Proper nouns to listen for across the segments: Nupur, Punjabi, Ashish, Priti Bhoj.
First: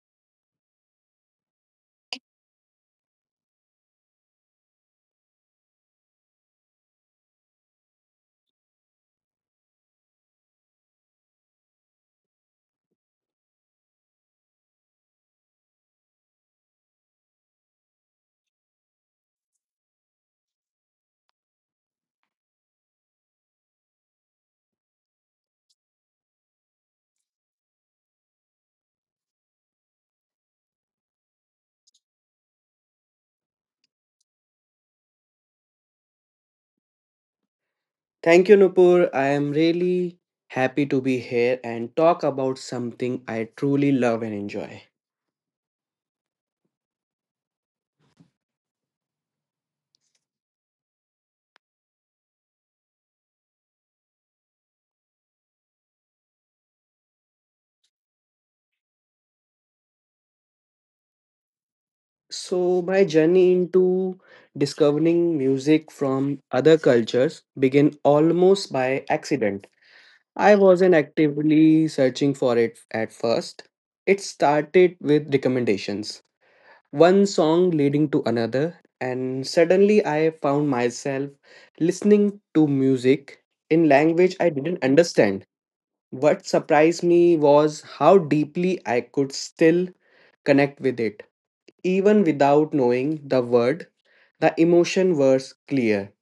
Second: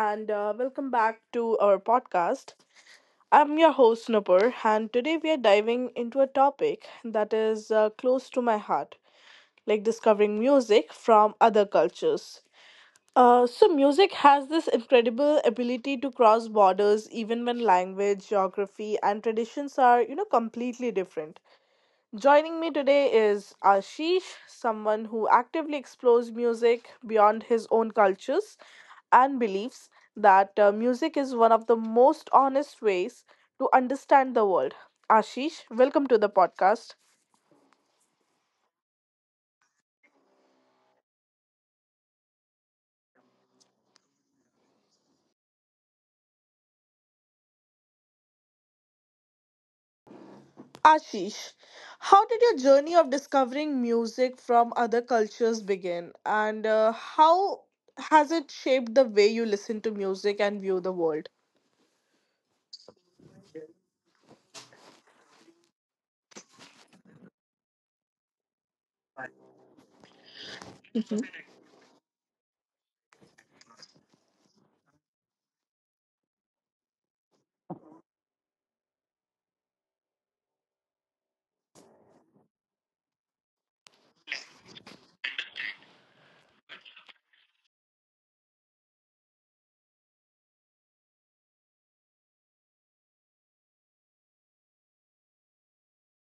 and welcome back to our podcast. I'm your host, Nupur, and today we are diving into a topic that is close to my heart, like discovering music from other cultures. So, music has this incredible ability to cross borders even when language, geography, and traditions are, completely different. Joining me today is Ashish, someone who actively explores music beyond his own cultures and believes that music is one of the most honest ways to understand the world. Ashish, welcome to the podcast. Thank you, Nupur. I am really happy to be here and talk about something I truly love and enjoy. Ashish, how did your journey of discovering music from other cultures begin, and how has it shaped the way you listen to music and view the world? So, my journey into discovering music from other cultures began almost by accident. I wasn't Mhm. actively searching for it at first. It started with recommendations, one song leading to another, and suddenly I found myself listening to music in language I didn't understand. What surprised me was how deeply I could still connect with it. Even without knowing the word, the emotion was clear.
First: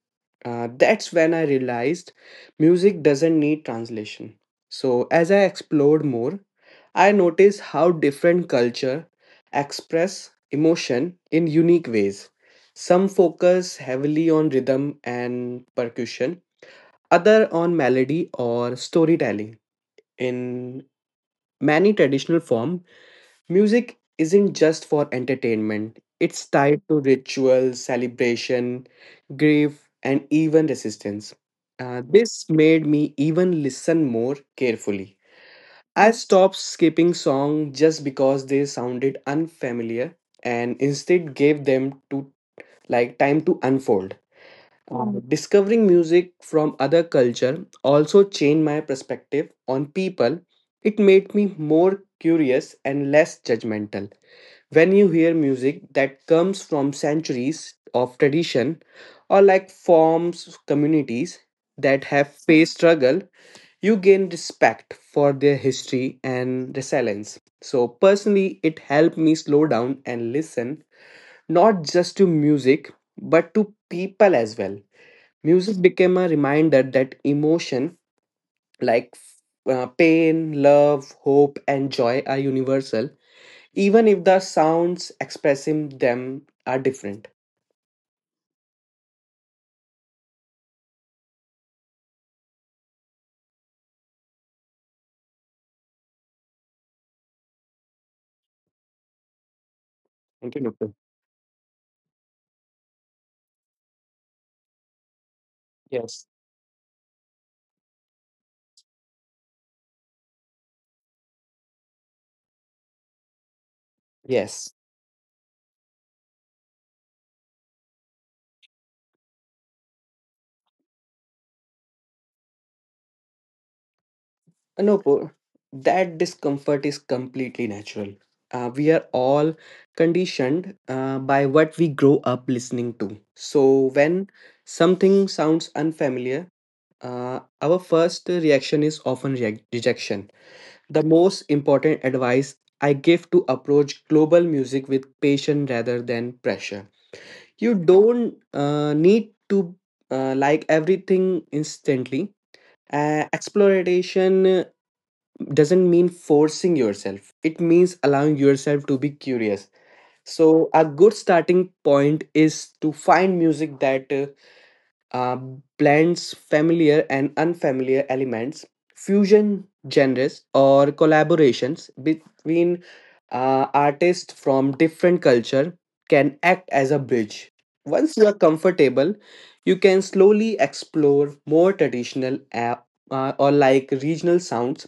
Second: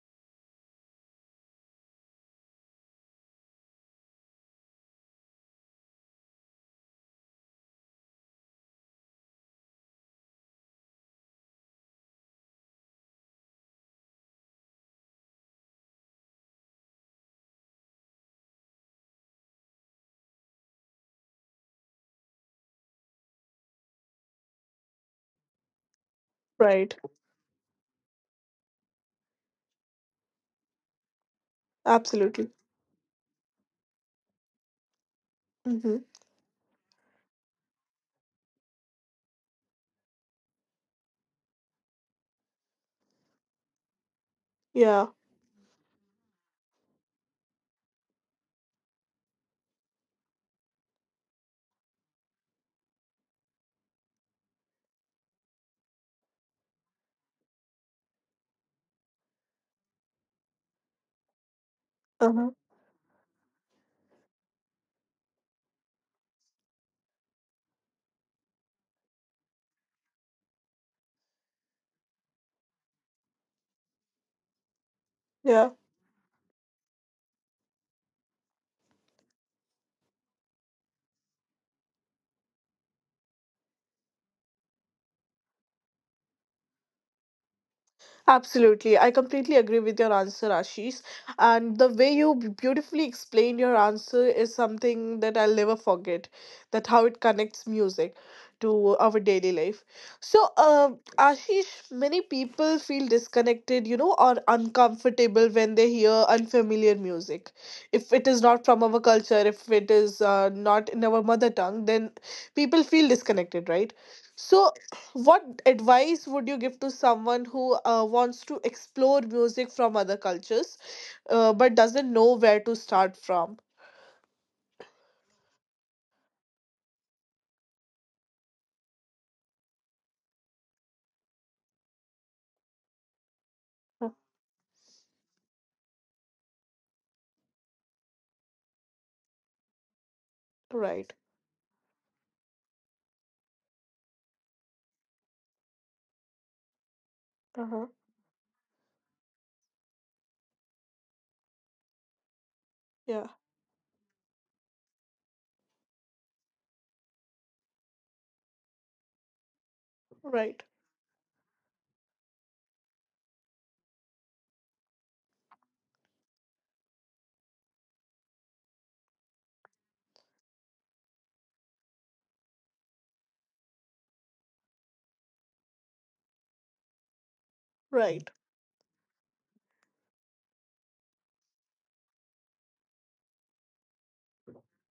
That's when I realized music doesn't need translation. So, as I explored more, I noticed how different culture express emotion in unique ways. Some focus heavily on rhythm and percussion, other on melody or storytelling. In many traditional form, music isn't just for entertainment. It's tied Right, to rituals, celebration, grief, and even resistance. This absolutely. made me even listen more carefully. Hmm. I stopped skipping songs just because they sounded unfamiliar and instead gave them to like time to unfold. Yeah. Discovering music from other culture also changed my perspective on people. It made me more curious and less judgmental. When you hear music that comes from centuries of tradition or like forms communities that have Uh-huh. faced struggle, you gain respect for their history and resilience. So personally, it helped me slow down and listen, not just to music but to people as well. Yeah. Music became a reminder that emotion like pain, love, hope, and joy are universal, even if the sounds expressing them are different. Absolutely. I completely agree with your answer, Ashish. And the way you beautifully explained your answer is something that I'll never forget, that how it connects music to our daily life. So, Thank you, uh, Nupur. Ashish, many people feel disconnected, or uncomfortable when they hear Yes. unfamiliar music. If it is not from our culture, if it is not in our mother tongue, then people feel disconnected, right? So, Yes. what advice would you give to someone who wants to explore music from other cultures, but doesn't know where to start from? Nupur, that discomfort is completely natural. We are all conditioned by what we grow up listening to. So Huh. when something sounds unfamiliar, our first reaction is often reac rejection. The Right. most important advice I give to approach global music with patience rather than pressure. You Uh-huh. don't need to like everything instantly. Yeah. Exploration doesn't mean forcing yourself, it means allowing yourself to be curious. Right. So, a good starting point is to find music that uh, blends familiar and unfamiliar elements, fusion genres, or collaborations between artists from different culture can act as a bridge. Once Right. you are comfortable, you can slowly explore more traditional or like regional sounds.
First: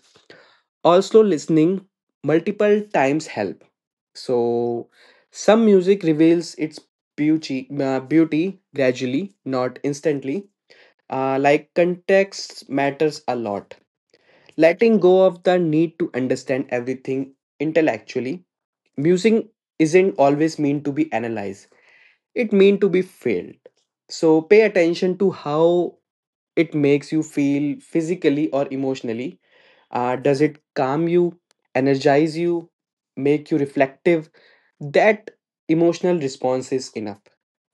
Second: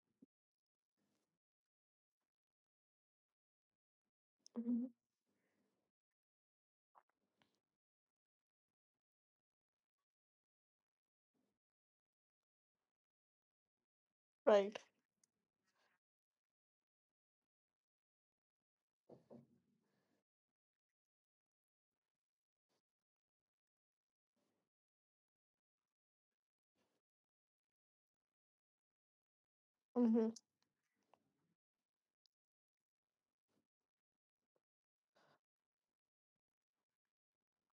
Also, listening multiple times help. Mhm. So, some music reveals its beauty gradually, not instantly. Like context matters a lot. Right. Letting go of the need to understand everything intellectually. Music isn't always meant to be analyzed. It meant to be felt. So pay attention to how it makes you feel physically or emotionally. Uh, Mm-hmm. does it calm you, energize you, make you reflective? That emotional response is enough.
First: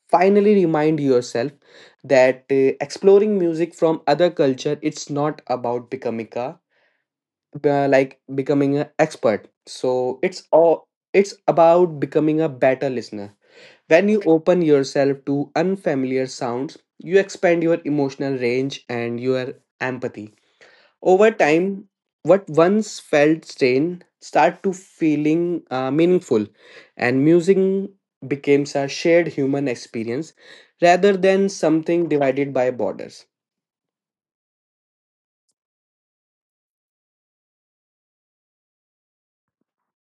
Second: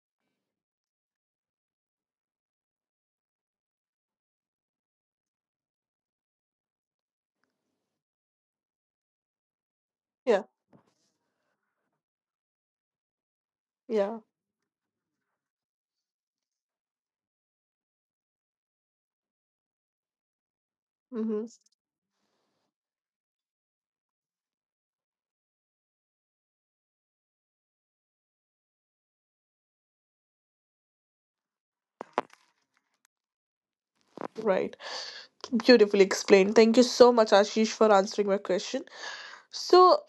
Finally, remind yourself that exploring music from other culture, it's not about becoming a like becoming an expert. So Yeah. it's all, it's about becoming a better listener. When Yeah. you open yourself to unfamiliar sounds, you expand your emotional range and your empathy over Mm-hmm. time. What once felt strange start to feeling meaningful, and music becomes a shared human experience rather than something divided by borders. Right. Beautifully explained. Thank you so much, Ashish, for answering my question. So,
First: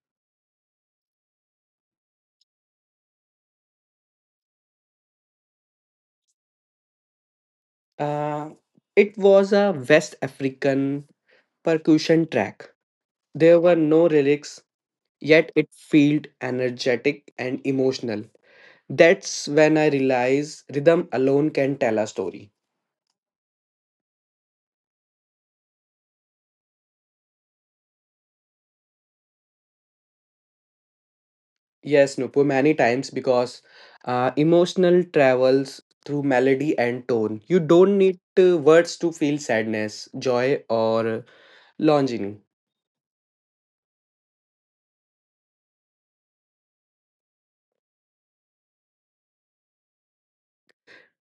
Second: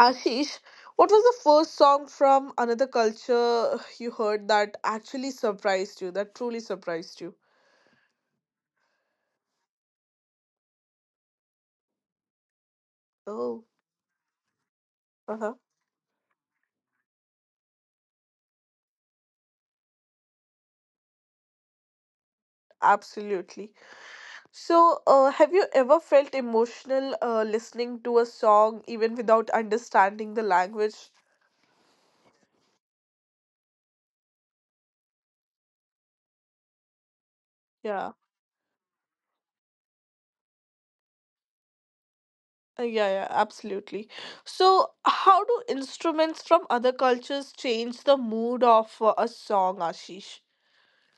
Ashish, what was the first song from another culture you heard that actually surprised you, that truly surprised you? Uh, it was a West African percussion track. There Oh. were no lyrics, yet it felt energetic and emotional. That's when I realized rhythm alone can tell a story. Absolutely. So, have you ever felt emotional listening to a song even without understanding the language? Yes, Nupur, many times because emotional travels through melody and tone. You don't Yeah. need words to feel sadness, joy, or longing. Yeah, yeah, absolutely. So, how do instruments from other cultures change the mood of a song, Ashish?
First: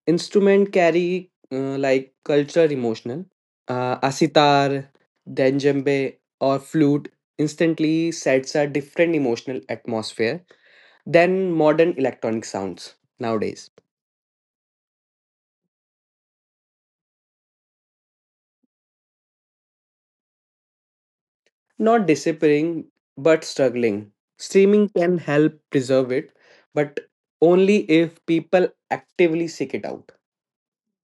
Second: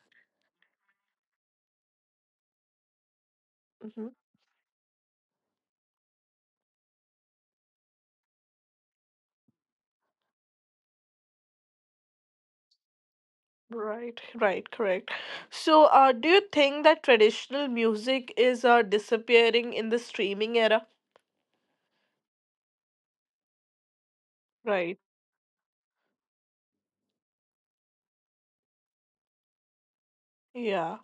Instrument carry like cultural emotional. Hmm. A sitar, then djembe, or flute instantly sets a different emotional atmosphere than modern electronic sounds nowadays. Right, right, correct. So, do you think that traditional music is disappearing in the streaming era? Not disappearing, but struggling. Streaming Right. can help preserve it, but only if people actively seek it out. Yeah.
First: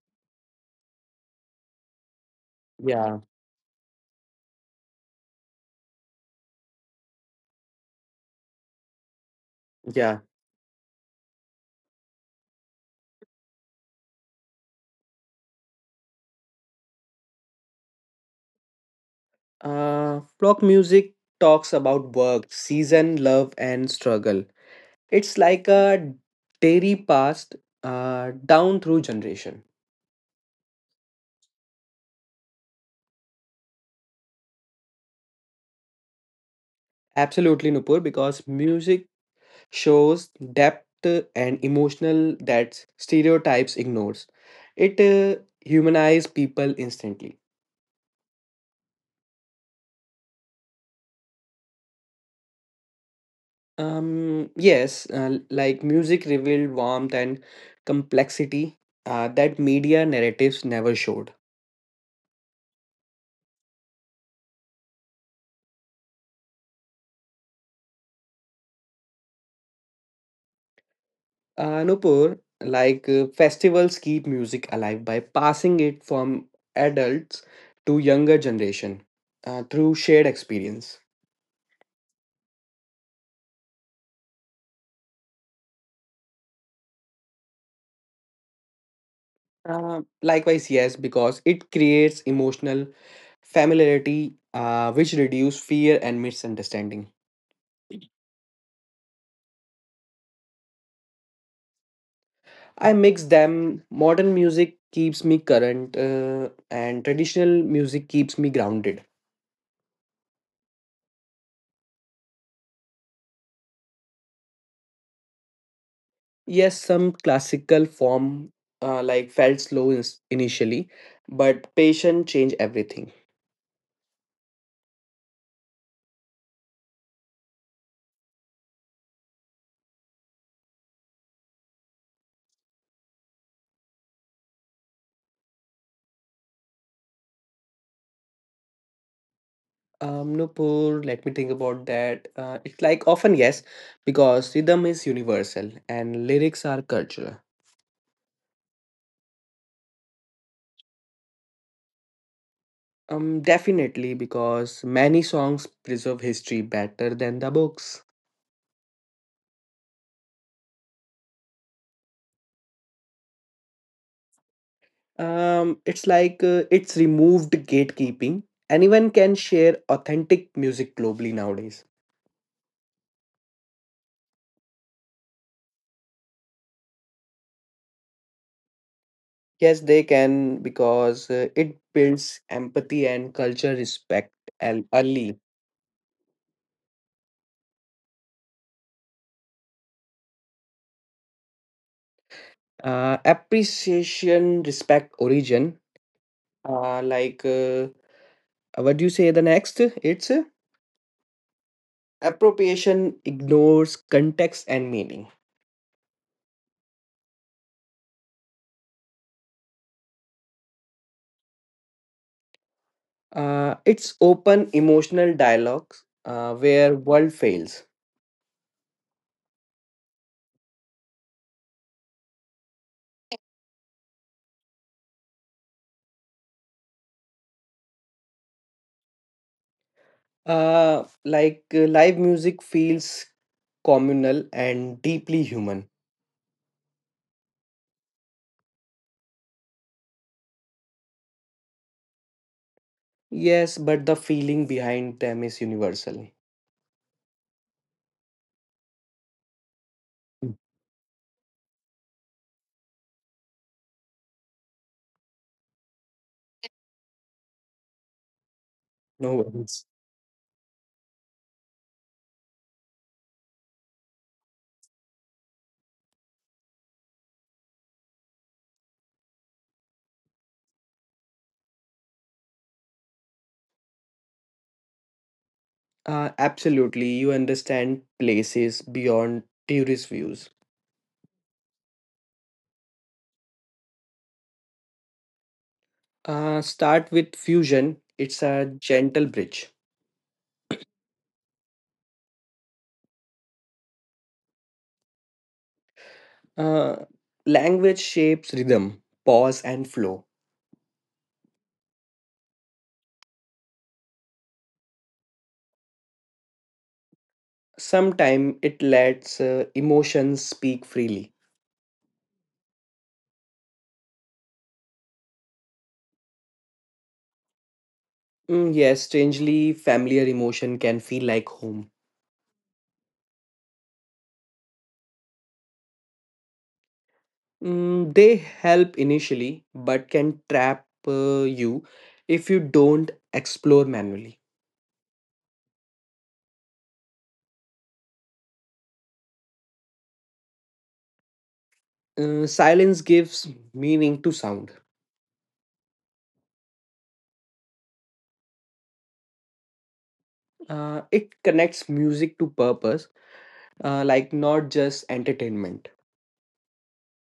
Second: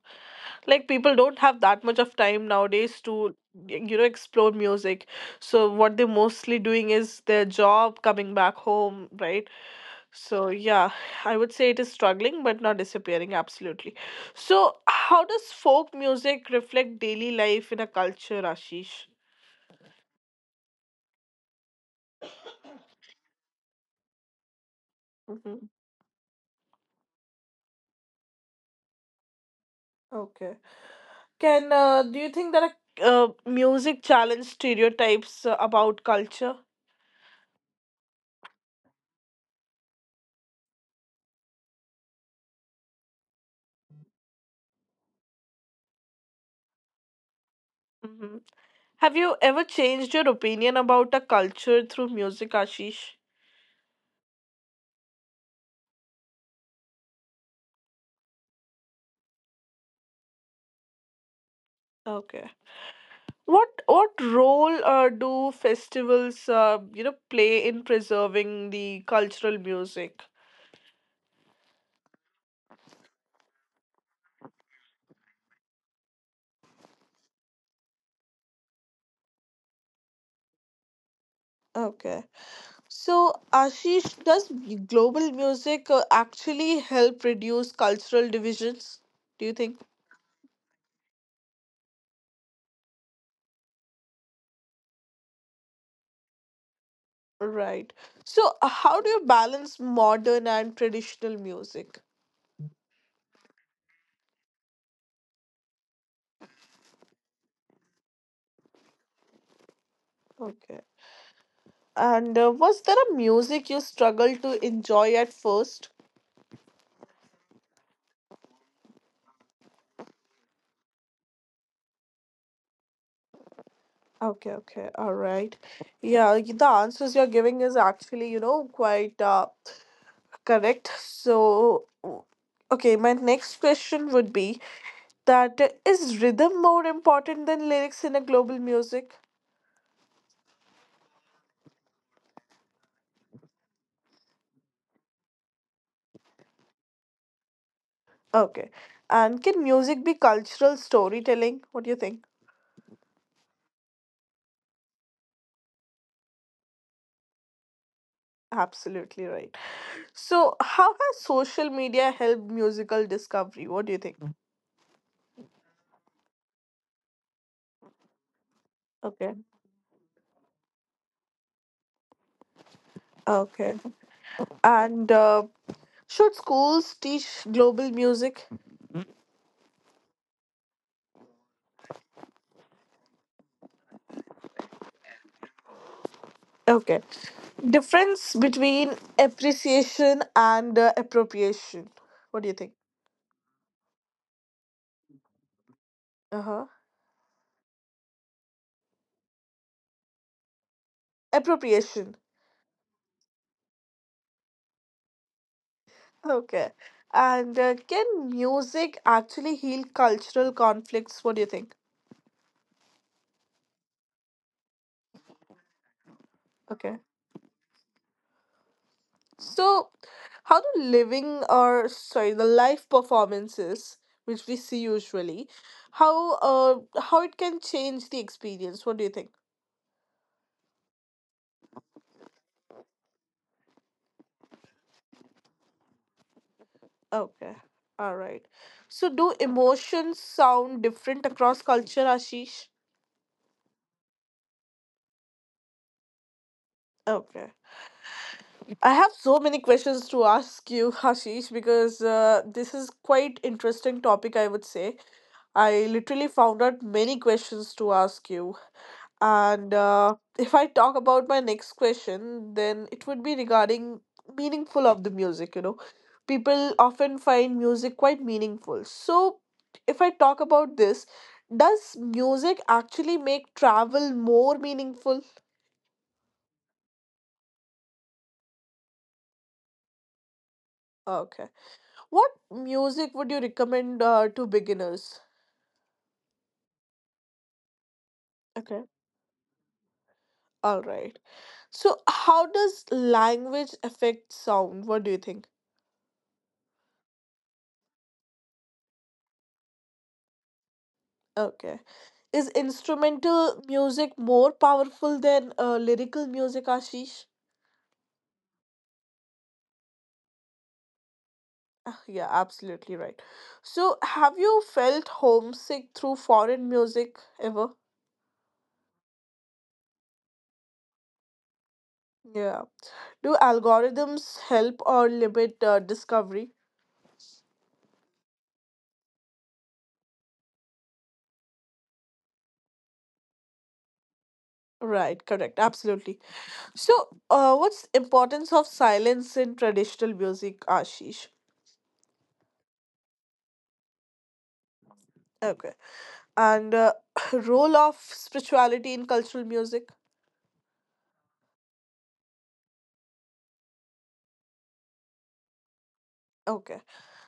Like people don't have that much of time nowadays Yeah, to, you know, explore music, so what they're mostly doing is their job, coming back home, right? yeah. So yeah, I would say it is struggling but not disappearing, absolutely. So how does folk music reflect daily life in a culture, Ashish? Flock music talks about work, season, love, and struggle. It's Hmm. like a dairy past down through generation. Okay. Can do you think that a uh, music challenge stereotypes about culture? Absolutely, Nupur, because music shows depth and emotional that stereotypes ignores. It humanizes people instantly. Hmm. Have you ever changed your opinion about a culture through music, Ashish? Yes, like music revealed warmth and complexity that media narratives never showed. Okay. What role do festivals, play in preserving the cultural music? Nupur, like festivals keep music alive by passing it from adults to younger generation through shared experience. Okay. So, Ashish, does global music actually help reduce cultural divisions? Do you think? Likewise, yes, because it creates emotional familiarity, which reduce fear and misunderstanding. Right. So, how do you balance modern and traditional music? I mix them. Modern music keeps me current, and traditional music keeps me grounded. Okay. And was there a music you struggled to enjoy at first? Yes, some classical form like felt initially, but patient change everything. Okay, okay, all right. Yeah, the answers you're giving is actually, quite correct. So, okay, my next question would be that is rhythm more important than lyrics in a global music? Nupur, let me think about that. It's like often yes, because rhythm is universal and lyrics are cultural. Okay. And can music be cultural storytelling? What do you think? Definitely because many songs preserve history better than the books. Absolutely right. So, how has social media helped musical discovery? What do you think? It's removed gatekeeping. Anyone can Okay. share authentic music globally nowadays. Okay. And should schools teach global music? Yes, they can because it builds empathy and culture respect and early. Okay. Difference between appreciation and appropriation. What do you think? Appreciation, respect, origin. Uh huh. Uh, like, uh, what do you say the next? It's Appropriation. appropriation ignores context and meaning. Okay. And can music actually heal cultural conflicts? What do you think? It's open emotional dialogues Okay. where world fails. So, how do living or sorry, the live performances which we see usually, how it can change the experience? What do you think? Live music feels communal and deeply human. Okay. All right. So, do emotions sound different across culture, Ashish? Yes, but the feeling behind them is universal. Okay. I have so many questions to Mm. ask you, Hashish, because this is quite interesting topic, I would say. I literally found out many questions to ask you. No And worries. If I talk about my next question, then it would be regarding meaningful of the music, you know. People often find music quite meaningful. So if I talk about this, does music actually make travel more meaningful? Absolutely, you understand places beyond tourist views. Okay. What music would you recommend to beginners? Start with fusion. It's a Okay. gentle bridge. All right. So, how does language affect sound? What do you think? Uh, language shapes rhythm, pause, and flow. Okay. Is instrumental music more powerful than lyrical music, Ashish? Sometimes it lets emotions speak freely. Ah, yeah, absolutely right. So, have you felt homesick through foreign music ever? Mm, yes, strangely familiar emotion can feel like home. Yeah. Do algorithms help or limit discovery? Mm, they help initially, but can trap you if you don't explore manually. Right, correct, absolutely. So, what's importance of silence in traditional music, Ashish? Silence gives meaning to sound. Okay, and role of spirituality in cultural music. It connects music to purpose, like not just entertainment. Okay,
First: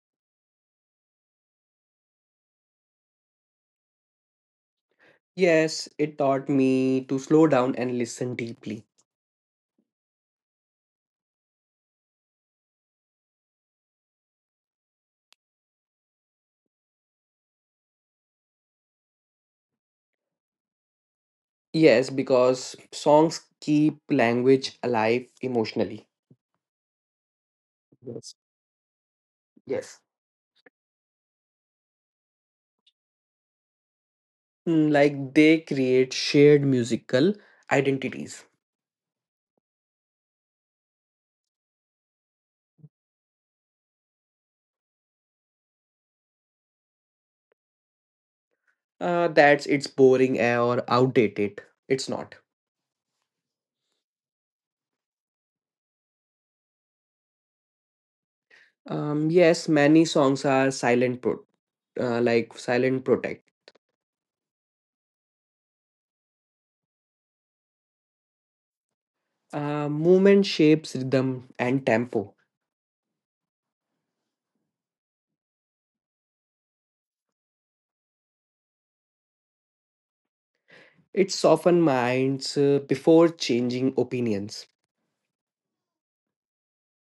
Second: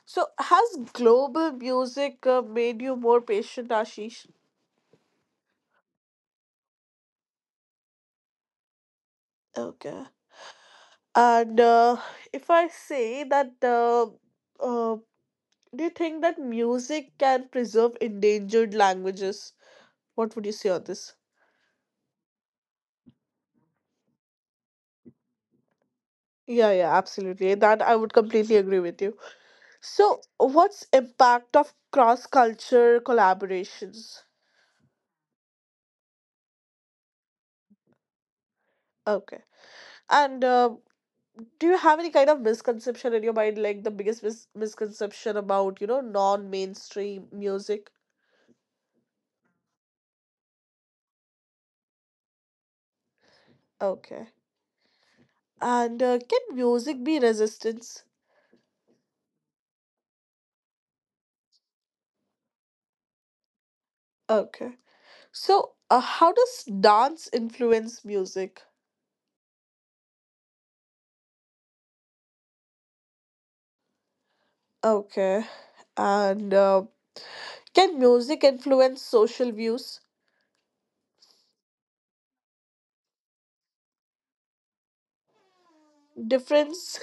so has global music made you more patient, Ashish? Yes, it taught me to slow down and listen deeply. Okay, and if I say that, uh, do you think that music can preserve endangered languages? What would you say on this? Yes, because songs keep language alive emotionally. Yeah, yeah, absolutely. That I would Yes. completely agree with you. Yes. So, what's impact of cross culture collaborations? Mm, like they create shared musical identities. Okay. And do you have any kind of misconception in your mind, like the biggest misconception about, non mainstream music? Uh, that's it's boring or outdated. It's not. Okay. And can music be resistance? Yes, many songs are like silent protect. Okay. So, how does dance influence music? Movement shapes rhythm and tempo. Okay. And can music influence social views? It softens minds before changing opinions. Difference?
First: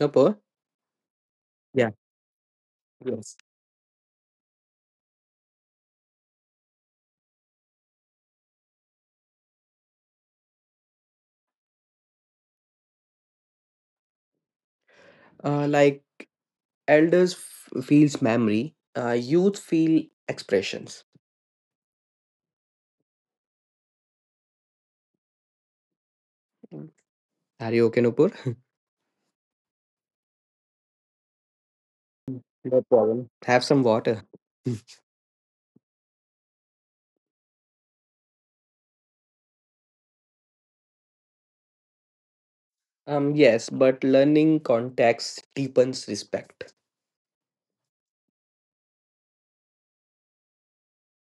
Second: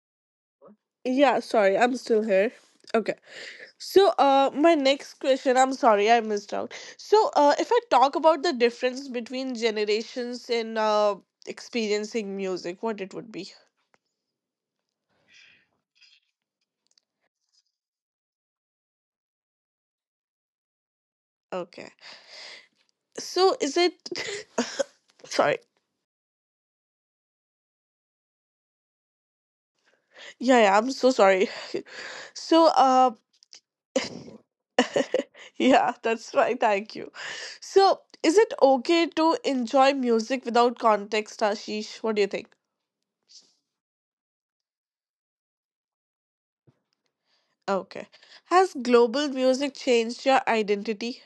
Napa? Yeah, sorry, Yeah. I'm still here. Okay. Yes. So, my next question, I'm sorry I missed out. So, if I talk about the difference between generations in experiencing music, what it would be? Like elders feels memory. Youth feel expressions. Okay. So, is it. Sorry. Mm. Are you okay, Nupur? Yeah, yeah, I'm so sorry. So, No problem. Have some water. yeah, that's right. Thank you. So, is it okay to enjoy music without context, Ashish? What do you think? Yes, but learning context deepens respect. Okay. Has global music changed your identity?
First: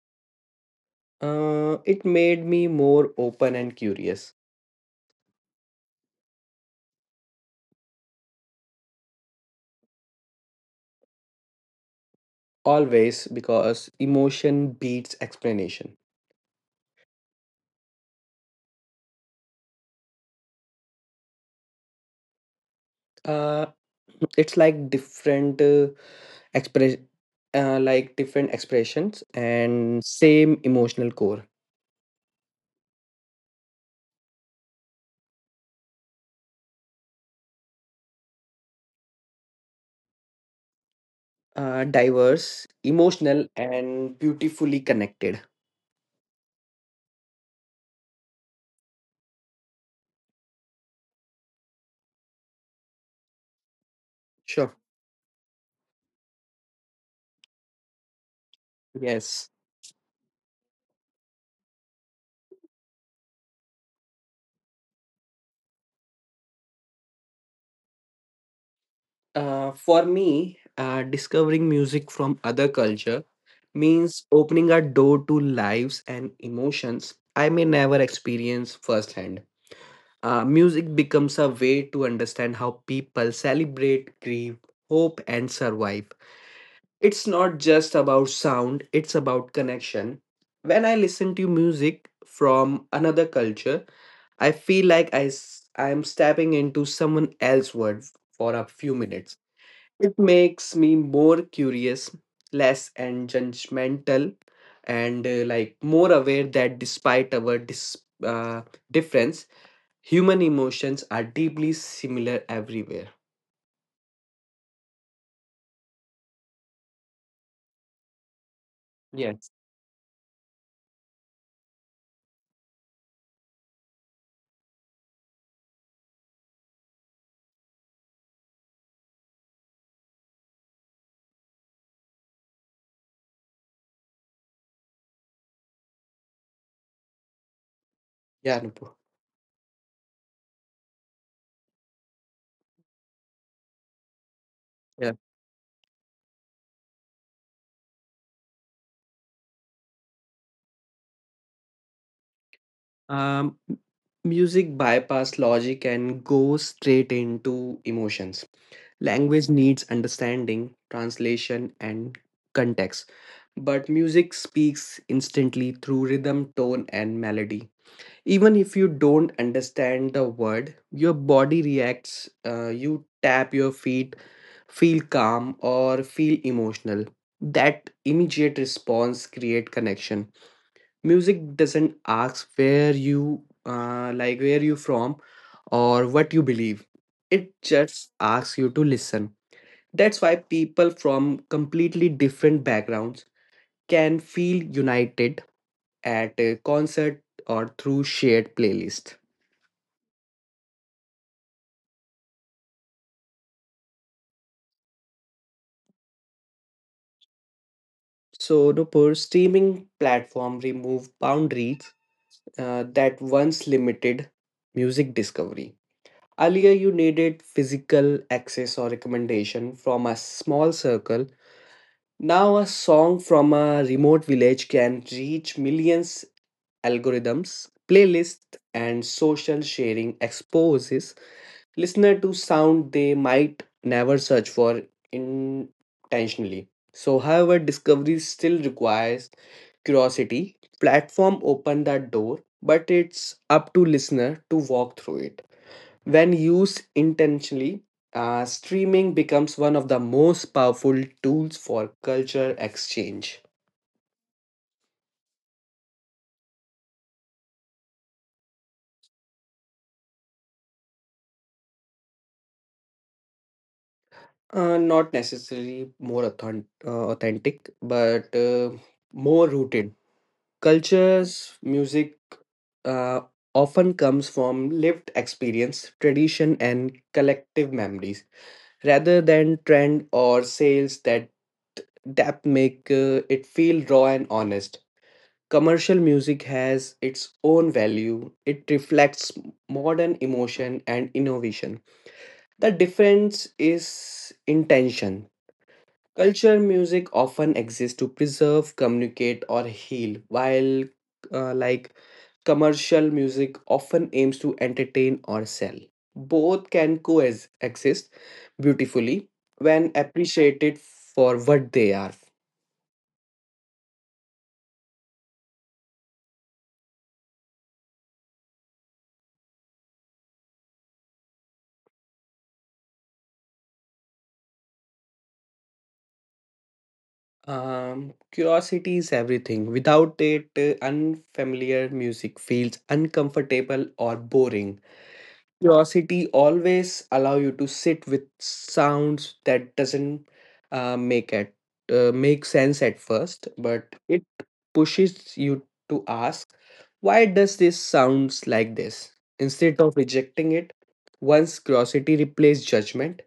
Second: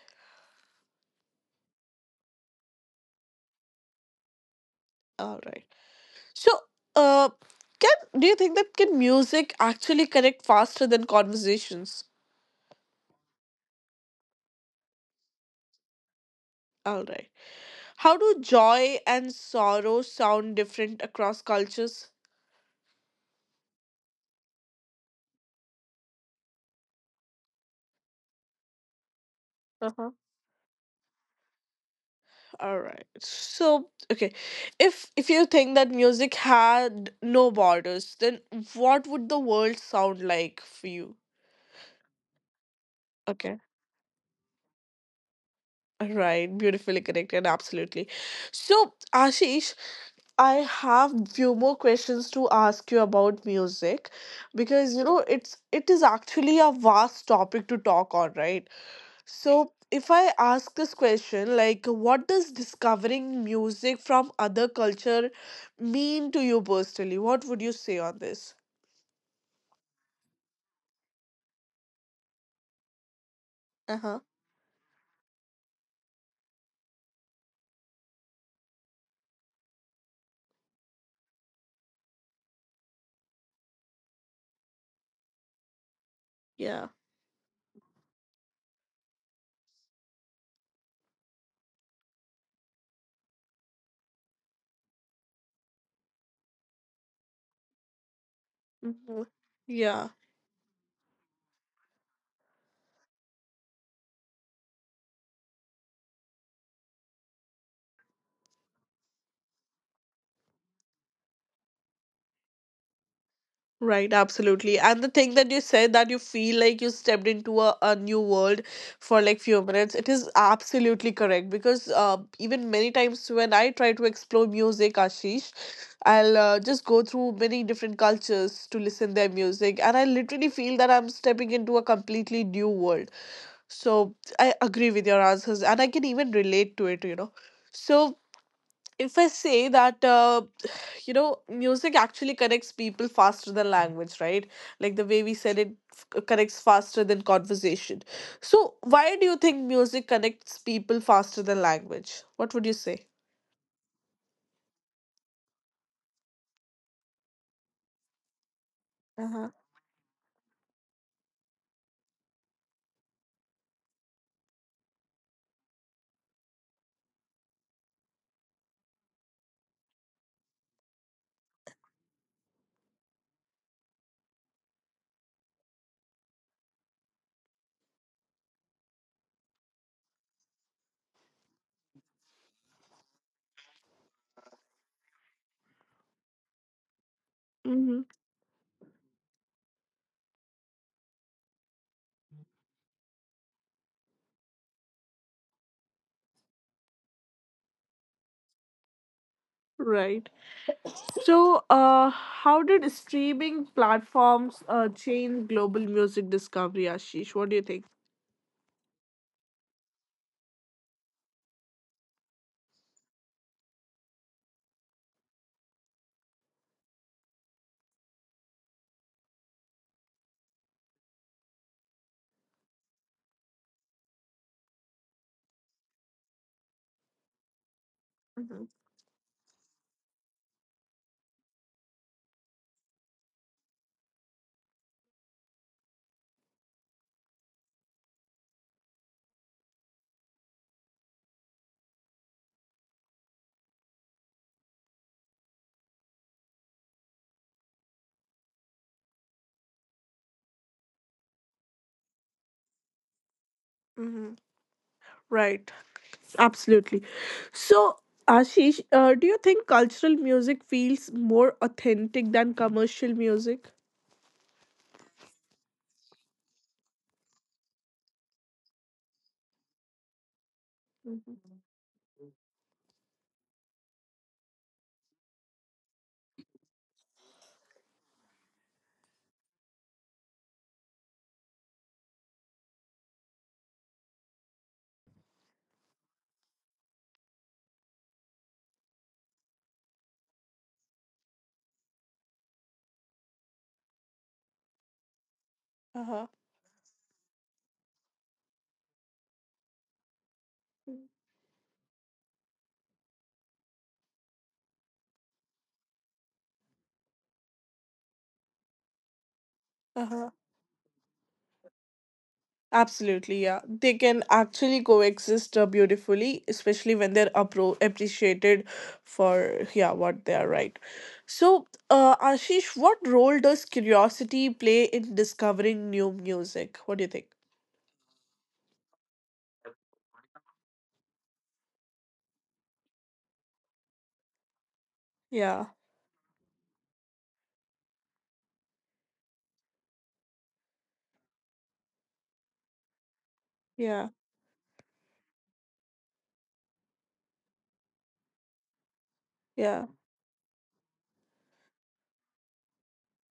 It made me more open and curious, All right. So, uh, can do you think that can music actually connect faster than conversations? always because emotion beats explanation. All right. How do joy and sorrow sound different across cultures? Uh, it's like express, different expressions and Uh-huh. same emotional core. All right. So, okay. If you think that music had no borders, then what would the world sound like for you? Diverse, emotional, Okay. and beautifully connected. Right, beautifully connected, absolutely. So, Ashish, I have few more questions to ask you about music Sure. because you know it is actually a vast topic to talk on, right? Yes. So if I ask this question, like what does discovering music from other culture mean to you personally? What would you say on this? For me, discovering music from other culture Uh-huh. means opening a door to lives and emotions I may never experience firsthand. Music becomes a way to understand how people celebrate, grieve, hope, and survive. Yeah. It's not just about sound, it's about connection. When I listen to music from another culture, I feel like I'm stepping into someone else's world for a few Hmm. minutes. Yeah. It makes me more curious, less and judgmental, and like more aware that despite our uh, difference, human emotions are deeply similar everywhere. Right, absolutely. And the thing that you said that you feel like you stepped into a new world for like Yes. few minutes, it is absolutely correct because even many times when I try to explore music, Ashish, I'll just go through many different cultures to listen their music and I literally feel that I'm stepping into a completely new world. So I agree with your answers and I can even relate to it, you know. So Yeah, Nupur. if I say that, you know, music actually connects people faster than language, right? Like the Yeah. way we said it connects faster than conversation. So, why do you think music connects people faster than language? What would you say? Um, m- music bypass logic and goes straight into emotions. Uh-huh. Language needs understanding, translation, and context, but music speaks instantly through rhythm, tone, and melody. Even if you don't understand the word, your body reacts. You tap your feet, feel calm or feel emotional. That immediate response create connection. Music doesn't ask where you, like where you from or what you believe. It Hmm. just asks you to listen. That's why people from completely different backgrounds can feel united at a concert or through shared playlists. Right. So, how did streaming platforms change global music discovery, Ashish? What do you think? So, Nupur, streaming platform remove boundaries that once limited music discovery. Earlier, you needed physical access or recommendation from a small circle. Now, a song from a remote village can reach millions. Algorithms, playlists, Mhm, and social sharing exposes listener to sound they might never search for intentionally. So, however, discovery still requires curiosity. Platform open that door, but it's up to listener to walk through it. When used intentionally, streaming becomes one of the most powerful tools for culture exchange. mhm. Right, absolutely. So, Ashish, do you think cultural music feels more authentic than commercial music? Not necessarily more authentic, but more rooted. Mhm. Cultures, music uh, often comes from lived experience, tradition, and collective memories rather than trend or sales. That make it feel raw and honest. Commercial music has its own value. It reflects modern emotion and innovation. The difference is intention. Uh-huh. Culture music often exists to preserve, communicate, or heal, while uh, like commercial music often aims to entertain or sell. Both can coexist beautifully when Uh-huh. appreciated for what they are. Absolutely, yeah. They can actually coexist beautifully, especially when they're appreciated for yeah what they are right. So, Ashish, what role does curiosity play in discovering new music? What do you think? Curiosity is everything. Without it, unfamiliar music feels uncomfortable or boring. Yeah, Curiosity always allow you to sit with sounds that doesn't uh, make it make sense at first, but yeah, it pushes you to ask, why does this sounds like this? Instead yeah. of rejecting it, once curiosity replaces judgment,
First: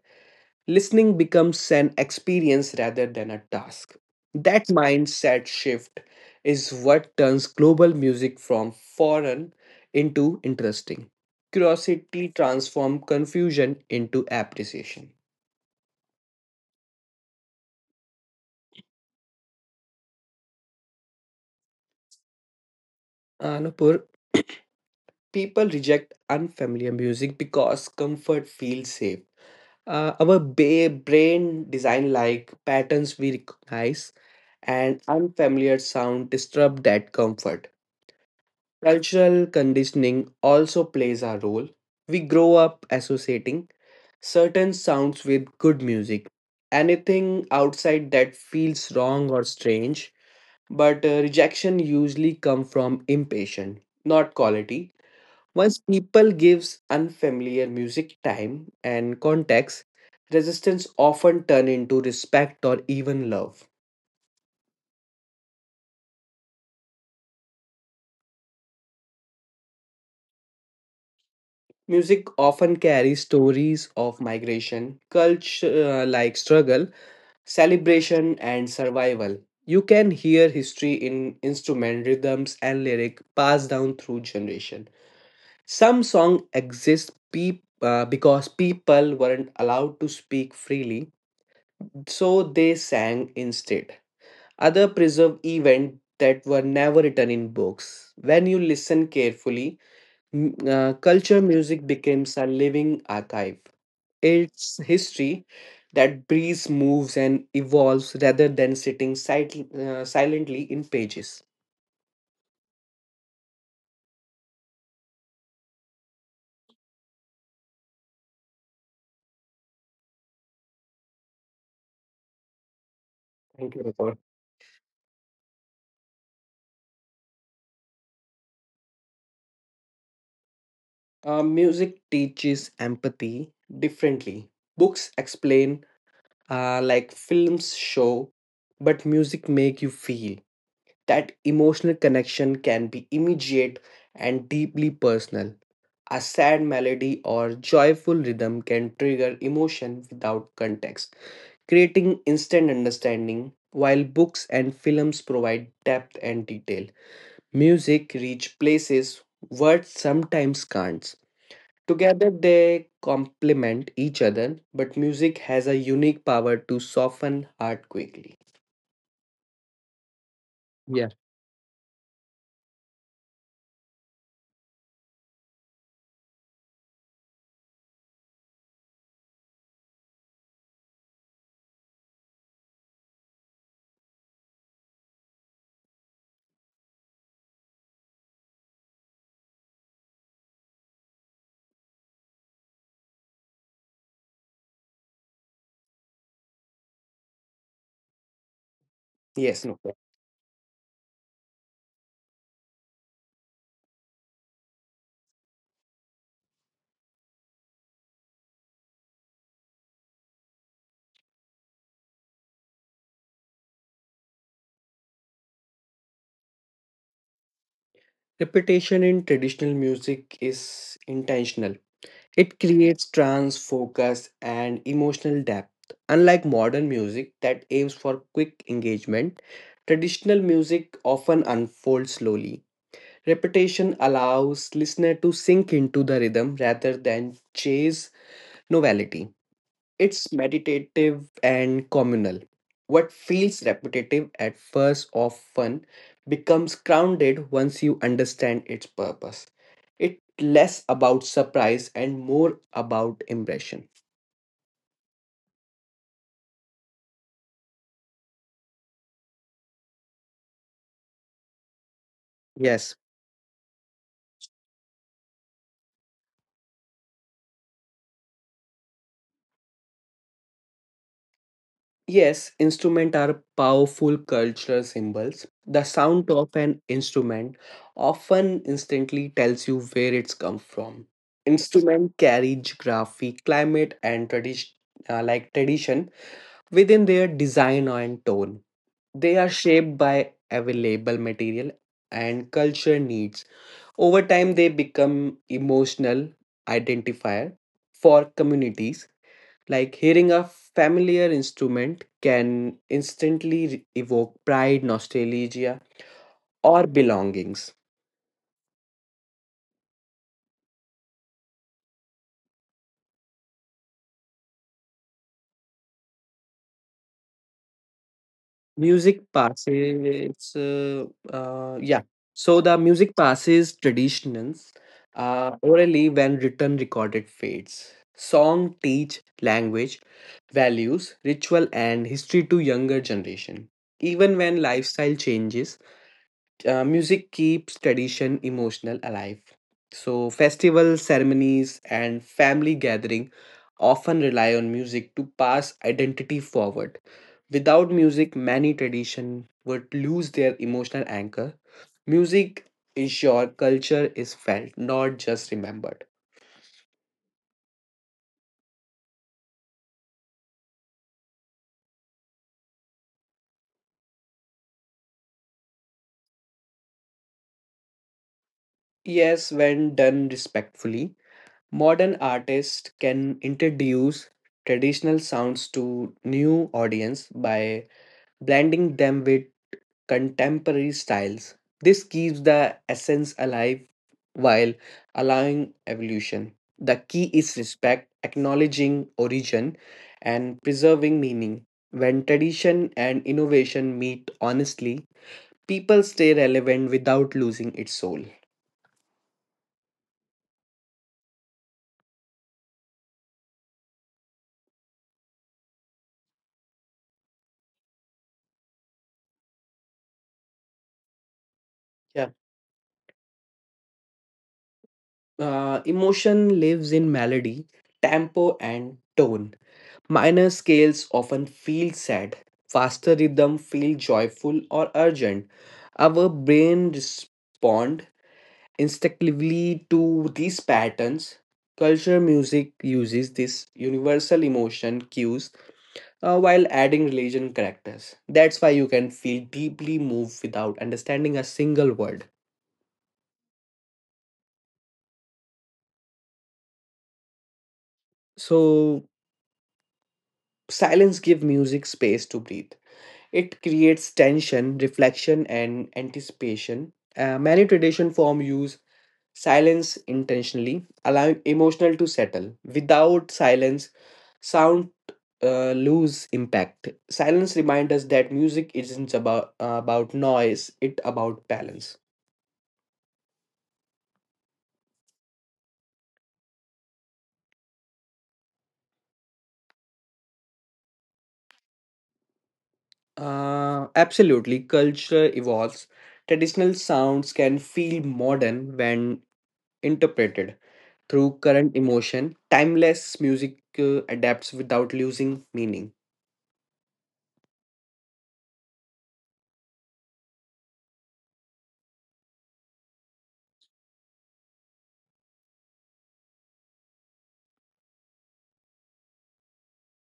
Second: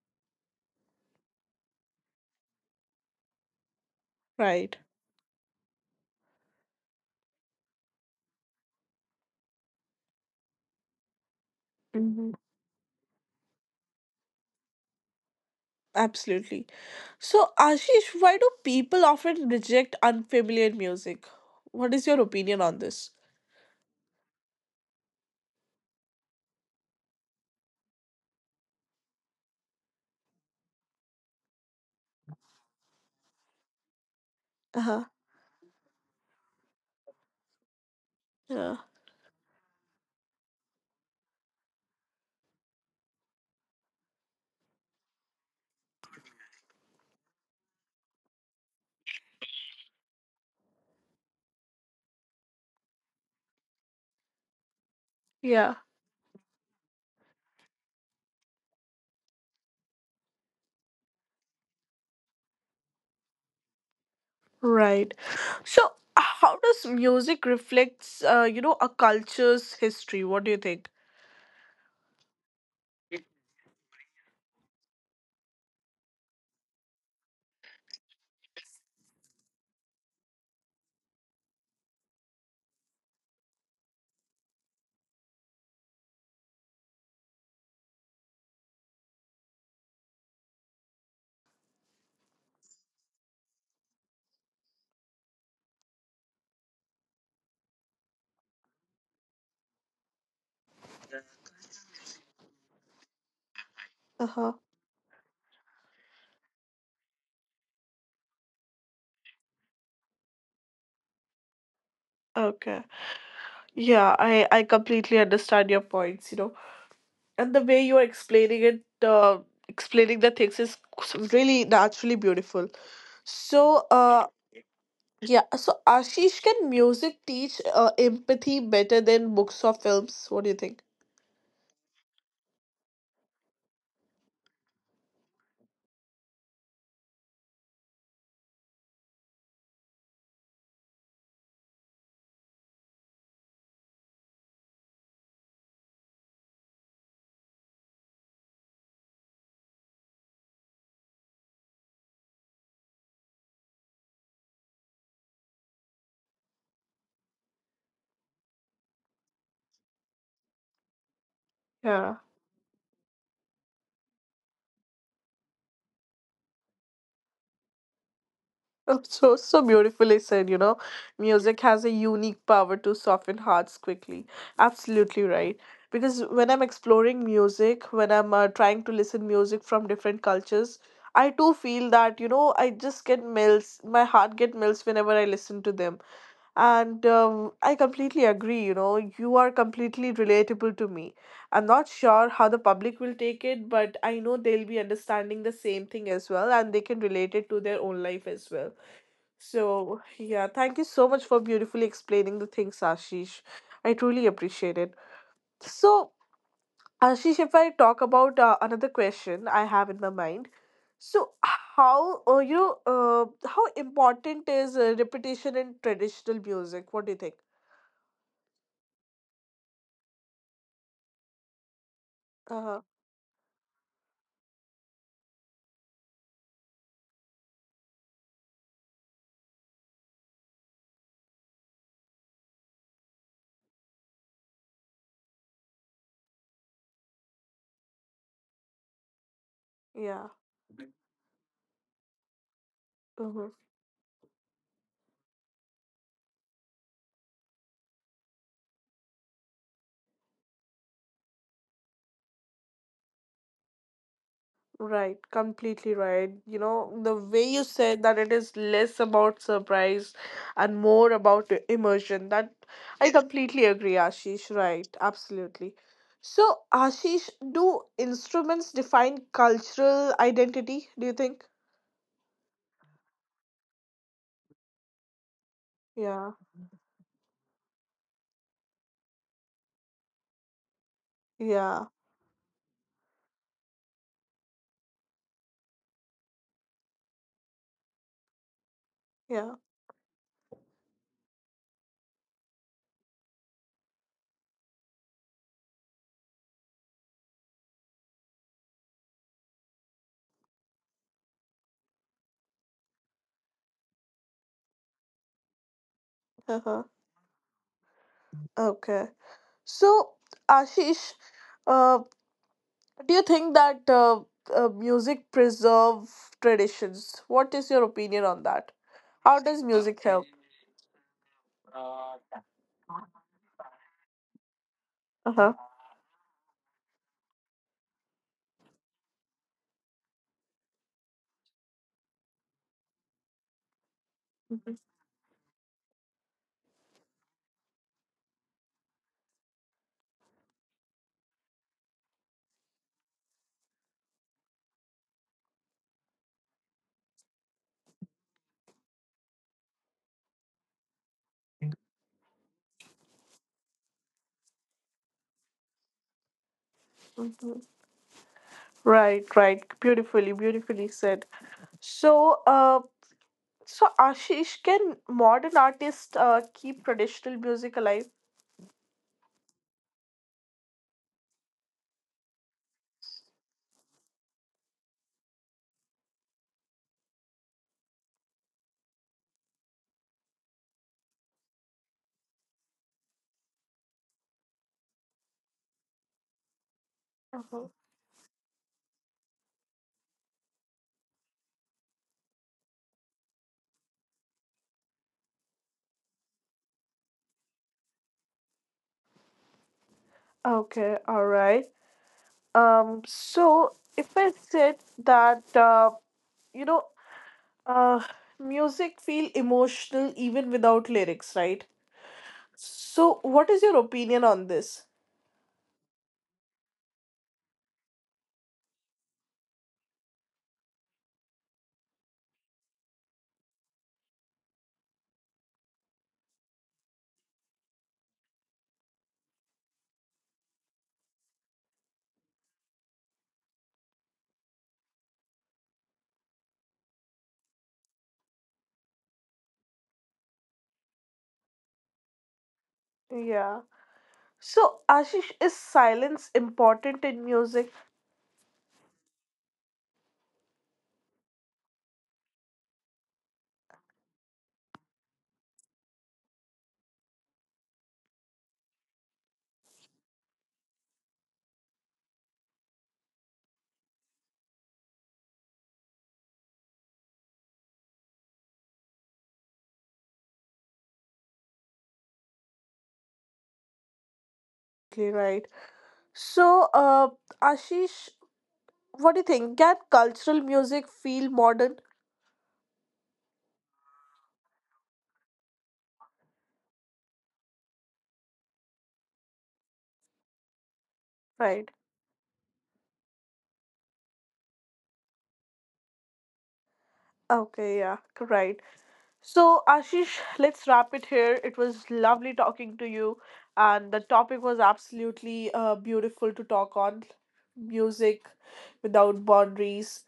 listening becomes an experience rather than a task. That Right. mindset shift is what turns global music from foreign into interesting. Curiosity Hmm. transforms confusion into appreciation. Absolutely. So, Ashish, why do people often reject unfamiliar music? What is your opinion on this? Anupur, people reject unfamiliar music because comfort feels safe. Our brain design like patterns we recognize, Uh and huh. unfamiliar sound disturb that comfort. Yeah. Cultural conditioning also plays a role. We grow up associating certain sounds with good music. Anything outside that feels wrong or strange, but rejection usually come from impatience, not quality. Yeah. Once people gives unfamiliar music time and context, resistance often turn into respect or even love. Right. So, how does music reflects, a culture's history? What do you think? Music often carries stories of migration, culture struggle celebration and survival. You can hear history in instrument, rhythms, and lyric passed down through generation. Some song exist because people weren't allowed to speak freely, so they sang instead. Other preserve event that were never written in books. When you listen carefully, culture music becomes a living archive. Uh-huh. It's history that breathes, moves, and evolves rather than sitting silently in pages. Okay. Yeah, I completely understand your points, you know. And the way you're explaining it, explaining the things is really naturally beautiful. Thank you, So, Vibhor. Yeah, so Ashish, can music teach empathy better than books or films? What do you think? Music teaches empathy differently. Books explain, films show, but music make you feel. That emotional connection can be immediate and deeply personal. A sad melody or joyful rhythm can trigger emotion without context, creating instant understanding. While books and films provide depth and detail, music reach places words sometimes can't. Yeah. Together they complement each other, but music has a unique power to soften heart quickly. Oh, so, so beautifully said, you know, Yeah. music has a unique power to soften hearts quickly. Absolutely right. Because when I'm exploring music, when I'm trying to listen music from different cultures, I too feel that, you know, I just get melts, my heart get melts whenever I listen to them. And I completely agree, you know, you are completely relatable to me. I'm not sure how the public will take it, but I know they'll be understanding the same thing as well, and they can relate it to their own life as well. Yes, no. So, yeah, thank you so much for beautifully explaining the things, Ashish. I truly appreciate it. So, Ashish, if I talk about another question I have in my mind, so how you know how important is repetition in traditional music? What do you think? Repetition in traditional music is intentional. It Uh, creates trance, focus, and emotional depth. Unlike modern music that aims for quick engagement, traditional music often unfolds slowly. Repetition allows listener to sink into the rhythm rather than chase novelty. yeah. It's meditative and communal. What feels repetitive at first or fun becomes grounded once you understand its purpose. It's less about surprise and more about impression. Right, completely right. You know, the way you said that it is less about surprise and more about immersion, that Yes. I completely agree, Ashish. Right, absolutely. So, Ashish, do instruments define cultural identity, do you think? Yes, instruments are powerful cultural symbols. The sound Yeah, of an instrument often instantly tells you where it's come from. yeah, Instruments carry geography, climate, and tradition, tradition. Within their design and tone, they are yeah. shaped by available material and culture needs. Over time, they become emotional identifier for communities. Like hearing a familiar instrument can instantly evoke pride, nostalgia, Uh-huh. or belongings. Okay. So, Ashish, uh, do you think that music preserve traditions? What is your opinion on that? Music How does music help? passes, yeah. So the music passes traditions Uh huh. Orally when written recorded fades. Song teach language, values, ritual, and history to younger generation. Even when lifestyle changes, music keeps tradition emotional alive. So festivals, ceremonies, and family gathering often rely on music to pass identity forward. Without music, many tradition would lose their emotional anchor. Music ensure culture is felt, not just remembered. Right, right. Beautifully, beautifully said. So, so Ashish, can modern artists keep traditional music alive? Yes, when done respectfully, modern artists can introduce traditional sounds to new audience by blending them with contemporary styles. This keeps the essence alive while allowing evolution. The key is Uh-huh. respect, acknowledging origin, and preserving meaning. When tradition and innovation meet honestly, people stay relevant without losing its soul. Okay, all right. So if I said that, you know, uh, music feel emotional even without lyrics, right? Yeah. So, what is your opinion on this? Emotion lives in melody, tempo, and tone. Minor scales often feel sad, faster rhythm feel joyful or urgent. Our brain respond instinctively to these patterns. Culture music uses this universal emotion cues while adding religion characters. That's why you can feel deeply moved without understanding a single word. Yeah. So, Ashish, is silence important in music? So silence give music space to breathe. It creates tension, reflection, and anticipation. Many tradition form use silence intentionally, allowing emotional to settle. Without silence, sound lose impact. Silence reminds us that music isn't about noise; it about balance. Exactly right. So, Ashish, what do you think? Can cultural music feel modern? Absolutely, culture evolves. Traditional sounds can feel modern when interpreted through Right. current emotion. Timeless music adapts without losing meaning. Okay, yeah, right. So, Ashish, let's wrap it here. It was lovely talking to you, and the topic was absolutely beautiful to talk on music without boundaries.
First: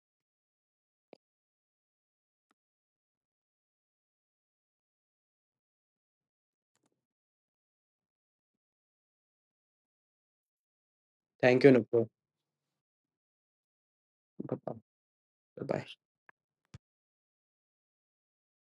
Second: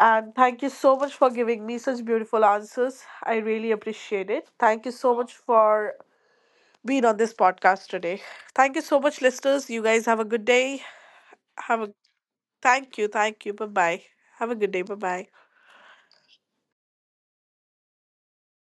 And thank you so much for giving me such beautiful answers. I really appreciate it. Thank you so much for being on this podcast today. Thank you so much, listeners. You guys have a good day. Thank you, Have a Nupur. thank you, thank you. Bye bye. Have a good Bye-bye. day. Bye bye.